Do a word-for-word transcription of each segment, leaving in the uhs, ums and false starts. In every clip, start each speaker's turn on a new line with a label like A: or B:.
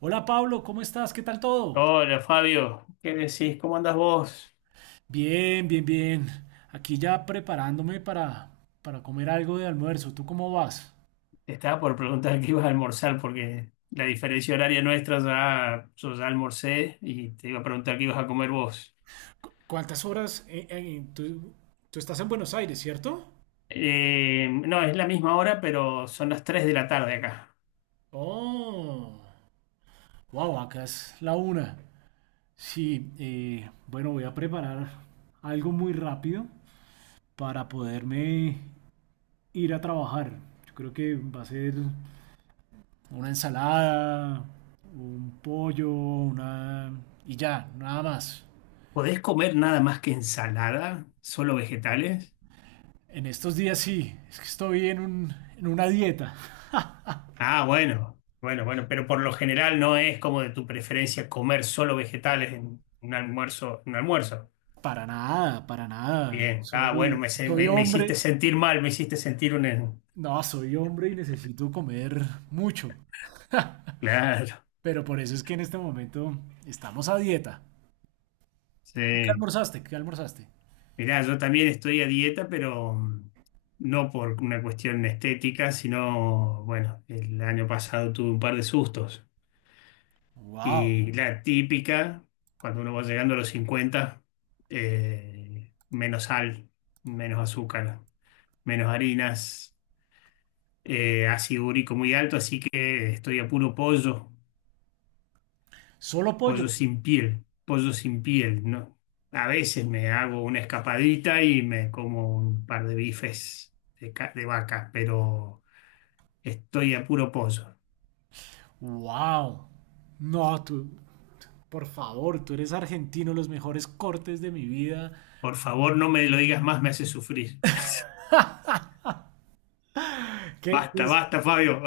A: Hola Pablo, ¿cómo estás? ¿Qué tal todo?
B: Hola Fabio, ¿qué decís? ¿Cómo andás vos?
A: Bien, bien, bien. Aquí ya preparándome para, para comer algo de almuerzo. ¿Tú cómo vas?
B: Te estaba por preguntar qué ibas a almorzar porque la diferencia horaria nuestra ya, yo ya almorcé y te iba a preguntar qué ibas a comer vos.
A: ¿Cuántas horas? eh, eh, tú, tú estás en Buenos Aires, ¿cierto?
B: Eh, no, es la misma hora, pero son las tres de la tarde acá.
A: Oh, wow, acá es la una. Sí, eh, bueno, voy a preparar algo muy rápido para poderme ir a trabajar. Yo creo que va a ser una ensalada, un pollo, una... y ya, nada más.
B: ¿Podés comer nada más que ensalada? ¿Solo vegetales?
A: En estos días sí, es que estoy en un, en una dieta.
B: Ah, bueno, bueno, bueno, pero por lo general no es como de tu preferencia comer solo vegetales en un almuerzo, un almuerzo.
A: Para nada, para nada.
B: Bien, ah, bueno,
A: Soy,
B: me, se-
A: soy
B: me- me hiciste
A: hombre.
B: sentir mal, me hiciste sentir un,
A: No, soy hombre y necesito comer mucho.
B: claro,
A: Pero por eso es que en este momento estamos a dieta. ¿Tú qué
B: sí.
A: almorzaste? ¿Qué almorzaste?
B: Mirá, yo también estoy a dieta, pero mm, no por una cuestión estética, sino, bueno, el año pasado tuve un par de sustos. Y
A: Wow.
B: la típica, cuando uno va llegando a los cincuenta, eh, menos sal, menos azúcar, menos harinas, eh, ácido úrico muy alto, así que estoy a puro pollo.
A: Solo pollo.
B: Pollo sin piel, pollo sin piel, ¿no? A veces me hago una escapadita y me como un par de bifes de, ca- de vaca, pero estoy a puro pollo.
A: Wow. No, tú, por favor, tú eres argentino, los mejores cortes de mi vida.
B: Por favor, no me lo digas más, me hace sufrir.
A: ¿Qué, qué
B: Basta,
A: es,
B: basta, Fabio.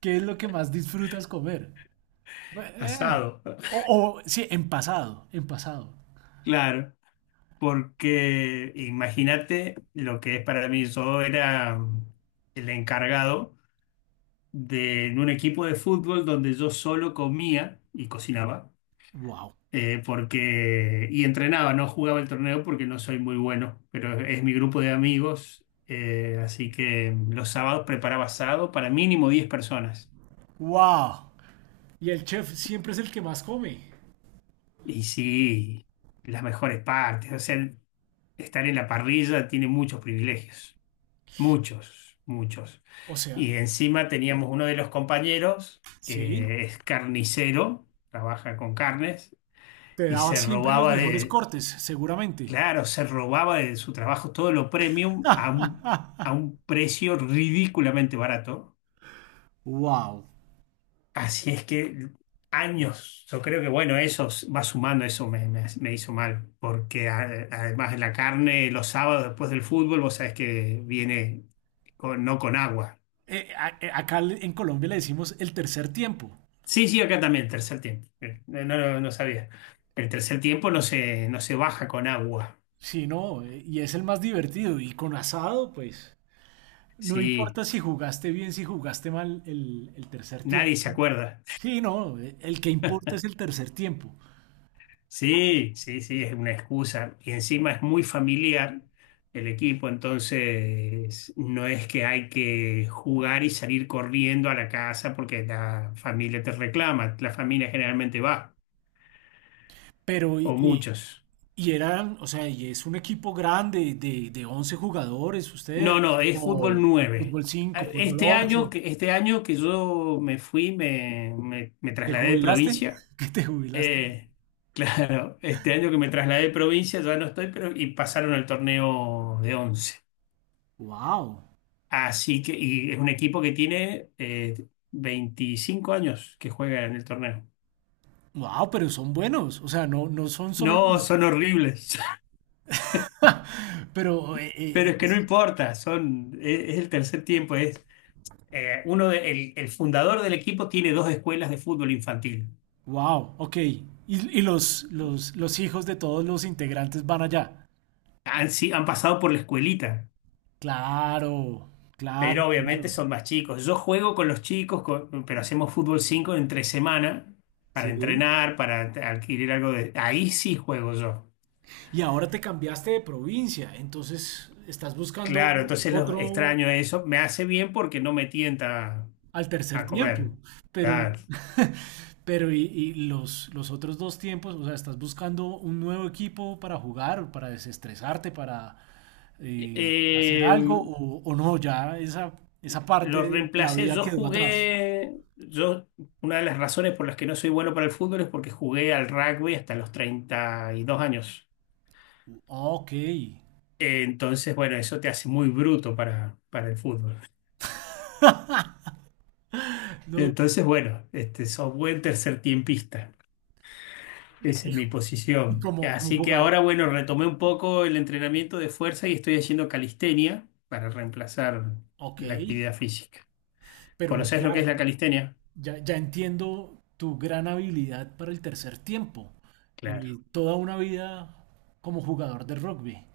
A: qué es lo que más disfrutas comer? Eh.
B: Asado.
A: O, o, sí, en pasado, en pasado.
B: Claro, porque imagínate lo que es para mí. Yo era el encargado de en un equipo de fútbol donde yo solo comía y cocinaba
A: Wow.
B: eh, porque, y entrenaba, no jugaba el torneo porque no soy muy bueno, pero es mi grupo de amigos, eh, así que los sábados preparaba asado para mínimo diez personas.
A: Wow. Y el chef siempre es el que más come.
B: Y sí, las mejores partes, o sea, estar en la parrilla tiene muchos privilegios, muchos, muchos.
A: O sea,
B: Y encima teníamos uno de los compañeros
A: sí,
B: que es carnicero, trabaja con carnes,
A: te
B: y
A: daba
B: se
A: siempre los
B: robaba
A: mejores
B: de,
A: cortes, seguramente.
B: Claro, se robaba de su trabajo todo lo premium a un, a un precio ridículamente barato.
A: Wow.
B: Así es que años, yo creo que bueno, eso s- va sumando, eso me, me- me hizo mal, porque a- además de la carne, los sábados después del fútbol, vos sabés que viene con- no con agua.
A: Eh, a- eh, acá le- en Colombia le decimos el tercer tiempo.
B: Sí, sí, acá también, tercer tiempo. Eh, No, no, no sabía. El tercer tiempo no se, no se baja con agua.
A: Sí, no, eh, y es el más divertido. Y con asado, pues, no
B: Sí,
A: importa si jugaste bien, si jugaste mal el, el tercer tiempo.
B: nadie se acuerda.
A: Sí, no, eh, el que importa es el tercer tiempo.
B: Sí, sí, sí, es una excusa. Y encima es muy familiar el equipo, entonces no es que hay que jugar y salir corriendo a la casa porque la familia te reclama. La familia generalmente va,
A: Pero,
B: o
A: y,
B: muchos.
A: Y eran, o sea, y es un equipo grande de, de once jugadores, ustedes,
B: No, no, es fútbol
A: o, o
B: nueve.
A: fútbol
B: A-
A: cinco fútbol
B: Este año,
A: ocho
B: que- este año que yo me fui, me, me- me
A: ¿Te
B: trasladé de
A: jubilaste?
B: provincia.
A: ¿Qué te jubilaste?
B: eh, claro, este año que me trasladé de provincia ya no estoy, pero y pasaron al torneo de once.
A: Wow,
B: Así que, y es un equipo que tiene eh, veinticinco años que juega en el torneo.
A: wow, pero son buenos, o sea, no, no son solo
B: No,
A: los.
B: son horribles,
A: Pero,
B: pero es que no importa, son, es, es el tercer tiempo, es eh, uno de- el, el fundador del equipo tiene dos escuelas de fútbol infantil.
A: wow, ok. Y, y los, los, los hijos de todos los integrantes van allá.
B: Han, si- Han pasado por la escuelita,
A: Claro, claro,
B: pero obviamente
A: claro.
B: son más chicos. Yo juego con los chicos, con- pero hacemos fútbol cinco entre semana para
A: Sí.
B: entrenar, para adquirir algo de... Ahí sí juego yo.
A: Y ahora te cambiaste de provincia, entonces estás buscando
B: Claro, entonces lo
A: otro,
B: extraño eso. Me hace bien porque no me tienta
A: al tercer
B: a comer.
A: tiempo, pero,
B: Claro.
A: pero, y, y los, los otros dos tiempos, o sea, estás buscando un nuevo equipo para jugar, para desestresarte, para, eh, hacer
B: Eh,
A: algo, o, o no, ya esa, esa parte
B: lo
A: de la
B: reemplacé.
A: vida
B: Yo
A: quedó atrás.
B: jugué. Yo, una de las razones por las que no soy bueno para el fútbol es porque jugué al rugby hasta los treinta y dos años.
A: Ok,
B: Eh, entonces, bueno, eso te hace muy bruto para, para el fútbol.
A: no,
B: Entonces, bueno, este, sos buen tercer tiempista. Esa
A: y,
B: es mi
A: y
B: posición.
A: como, como
B: Así que ahora,
A: jugador,
B: bueno, retomé un poco el entrenamiento de fuerza y estoy haciendo calistenia para reemplazar
A: ok,
B: la actividad física.
A: pero
B: ¿Conoces lo que es
A: claro,
B: la calistenia?
A: ya, ya entiendo tu gran habilidad para el tercer tiempo, eh,
B: Claro,
A: toda una vida como jugador de rugby.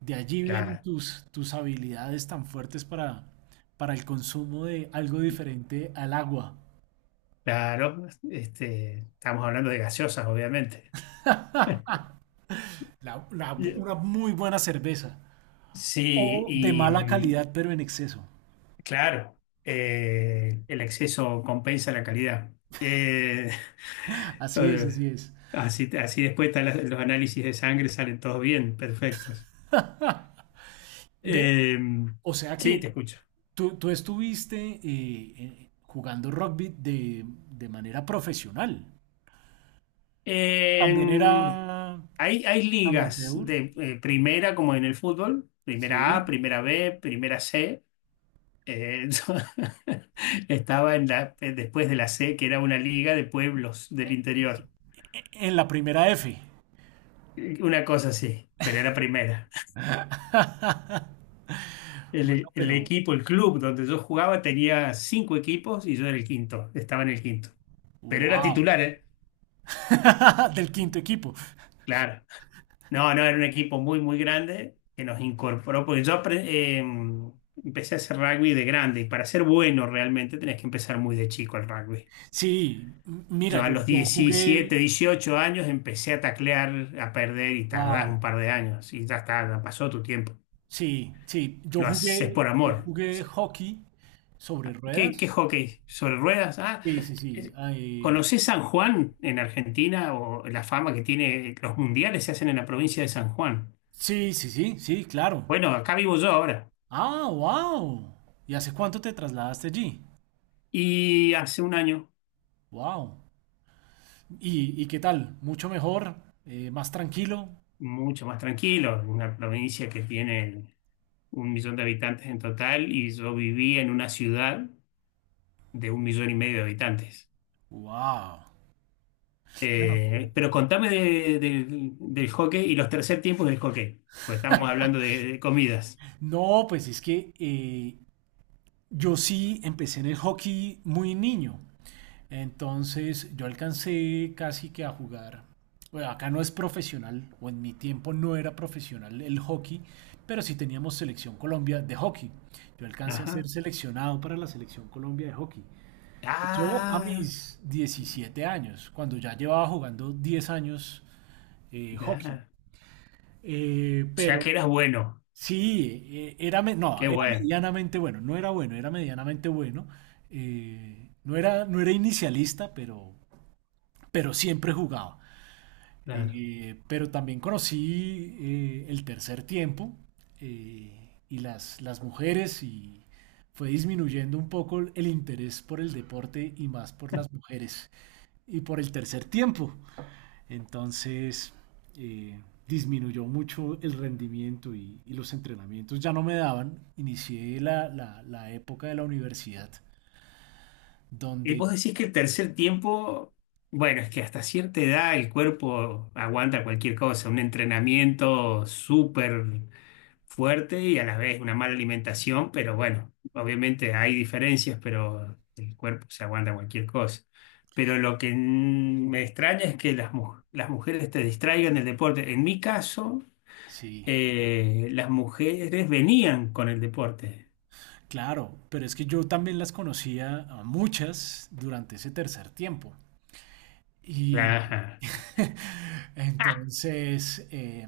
A: De allí vienen
B: claro,
A: tus, tus habilidades tan fuertes para, para el consumo de algo diferente al agua.
B: claro. Este, estamos hablando de gaseosas, obviamente.
A: La- la-
B: Y-
A: una muy buena cerveza.
B: Sí,
A: O de
B: y
A: mala
B: mm,
A: calidad, pero en exceso.
B: claro, eh, el exceso compensa la calidad. Eh,
A: Así es,
B: todo-
A: así es.
B: así, así después están las- los análisis de sangre, salen todos bien, perfectos.
A: Ve,
B: Eh,
A: o sea
B: sí,
A: que
B: te escucho.
A: tú, tú estuviste, eh, eh, jugando rugby de, de manera profesional. También
B: En-
A: era
B: Hay, hay ligas
A: amateur.
B: de eh, primera, como en el fútbol, primera A,
A: Sí.
B: primera B, primera C. Eh, yo estaba en la, eh, después de la C, que era una liga de pueblos del interior.
A: E- En la primera F.
B: Eh, Una cosa así, pero era primera.
A: Bueno,
B: El, el
A: pero
B: equipo, el club donde yo jugaba tenía cinco equipos y yo era el quinto, estaba en el quinto. Pero era
A: wow.
B: titular, ¿eh?
A: Del quinto equipo.
B: Claro. No, no, era un equipo muy, muy grande que nos incorporó, porque yo apre- eh, empecé a hacer rugby de grande y para ser bueno realmente tenés que empezar muy de chico el rugby.
A: Sí, m- mira,
B: Yo a
A: yo,
B: los
A: yo jugué,
B: diecisiete, dieciocho años empecé a taclear, a perder y tardás
A: wow,
B: un par de años y ya está, ya pasó tu tiempo.
A: sí, sí, yo
B: Lo haces
A: jugué,
B: por
A: yo
B: amor.
A: jugué hockey sobre
B: ¿Qué, ¿qué
A: ruedas.
B: hockey? ¿Sobre ruedas? Ah,
A: Sí, sí, sí,
B: es-
A: ay,
B: ¿conocés San Juan en Argentina o la fama que tiene? Los mundiales se hacen en la provincia de San Juan.
A: sí, sí, sí, sí, claro.
B: Bueno, acá vivo yo ahora.
A: Ah, wow. ¿Y hace cuánto te trasladaste allí?
B: Y hace un año,
A: Wow. ¿Y, y qué tal? ¿Mucho mejor? Eh, ¿más tranquilo?
B: mucho más tranquilo, una provincia que tiene un millón de habitantes en total y yo vivía en una ciudad de un millón y medio de habitantes.
A: Wow.
B: Eh, pero contame de- de- del hockey y los tercer tiempos del hockey, pues estamos hablando de, de comidas.
A: No, pues es que eh, yo sí empecé en el hockey muy niño. Entonces yo alcancé casi que a jugar. Bueno, acá no es profesional, o en mi tiempo no era profesional el hockey, pero sí teníamos selección Colombia de hockey. Yo alcancé a ser
B: Ajá.
A: seleccionado para la selección Colombia de hockey. Eso a
B: Ah,
A: mis diecisiete años, cuando ya llevaba jugando diez años eh, hockey.
B: ya.
A: Eh,
B: O sea
A: pero
B: que eras bueno,
A: sí, eh, era, me- no,
B: qué
A: era
B: bueno.
A: medianamente bueno, no era bueno, era medianamente bueno. Eh, no era, no era inicialista, pero, pero siempre jugaba. Eh, pero también conocí, eh, el tercer tiempo, eh, y las, las mujeres y fue disminuyendo un poco el interés por el deporte y más por las mujeres y por el tercer tiempo. Entonces, eh, disminuyó mucho el rendimiento y, y los entrenamientos ya no me daban. Inicié la, la, la época de la universidad
B: Y
A: donde
B: vos decís que el tercer tiempo, bueno, es que hasta cierta edad el cuerpo aguanta cualquier cosa, un entrenamiento súper fuerte y a la vez una mala alimentación, pero bueno, obviamente hay diferencias, pero el cuerpo se aguanta cualquier cosa. Pero lo que mm, me extraña es que las, mu- las mujeres te distraigan del deporte. En mi caso,
A: sí.
B: eh, las mujeres venían con el deporte.
A: Claro, pero es que yo también las conocía a muchas durante ese tercer tiempo. Y
B: Claro.
A: entonces, eh,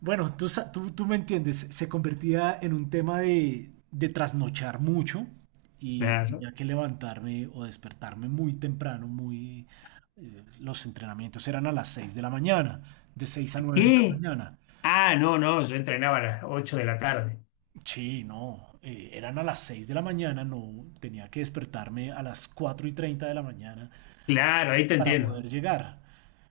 A: bueno, tú, sa- tú, tú me entiendes, se convertía en un tema de, de trasnochar mucho y
B: Claro.
A: tenía que levantarme o despertarme muy temprano, muy... eh, Los entrenamientos eran a las seis de la mañana, de seis a nueve de la
B: ¿Qué?
A: mañana.
B: Ah, no, no, yo entrenaba a las ocho de la tarde.
A: Sí, no, eh, eran a las seis de la mañana, no, tenía que despertarme a las cuatro y treinta de la mañana
B: Claro, ahí te
A: para
B: entiendo.
A: poder llegar.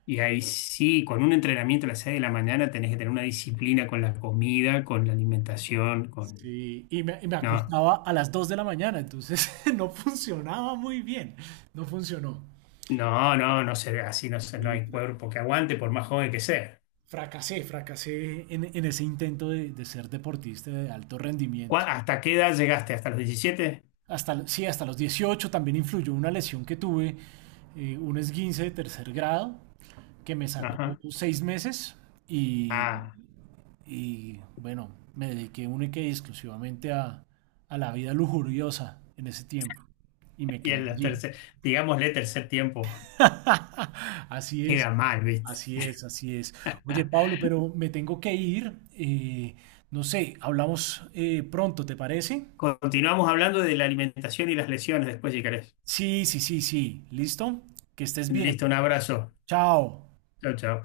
B: Y ahí sí, con un entrenamiento a las seis de la mañana tenés que tener una disciplina con la comida, con la alimentación, con...
A: Sí, y me, y me
B: No,
A: acostaba a las dos de la mañana, entonces no funcionaba muy bien, no funcionó.
B: no, no, no se ve así, no se, no
A: Y
B: hay
A: fra-
B: cuerpo que aguante por más joven que sea.
A: fracasé, fracasé en, en ese intento de, de ser deportista de alto rendimiento.
B: ¿Cuá- ¿Hasta qué edad llegaste? ¿Hasta los diecisiete?
A: Hasta, sí, hasta los dieciocho también influyó una lesión que tuve, eh, un esguince de tercer grado, que me sacó
B: Ajá.
A: seis meses y,
B: Ah,
A: y, bueno, me dediqué única y exclusivamente a, a la vida lujuriosa en ese tiempo y me
B: y
A: quedé
B: en el
A: allí.
B: tercer, digámosle tercer tiempo,
A: Así es,
B: queda mal, ¿viste?
A: así es, así es. Oye, Pablo, pero me tengo que ir. Eh, no sé, hablamos, eh, pronto, ¿te parece?
B: Continuamos hablando de la alimentación y las lesiones después, si querés.
A: Sí, sí, sí, sí. ¿Listo? Que estés bien.
B: Listo, un abrazo.
A: Chao.
B: Chao, chao.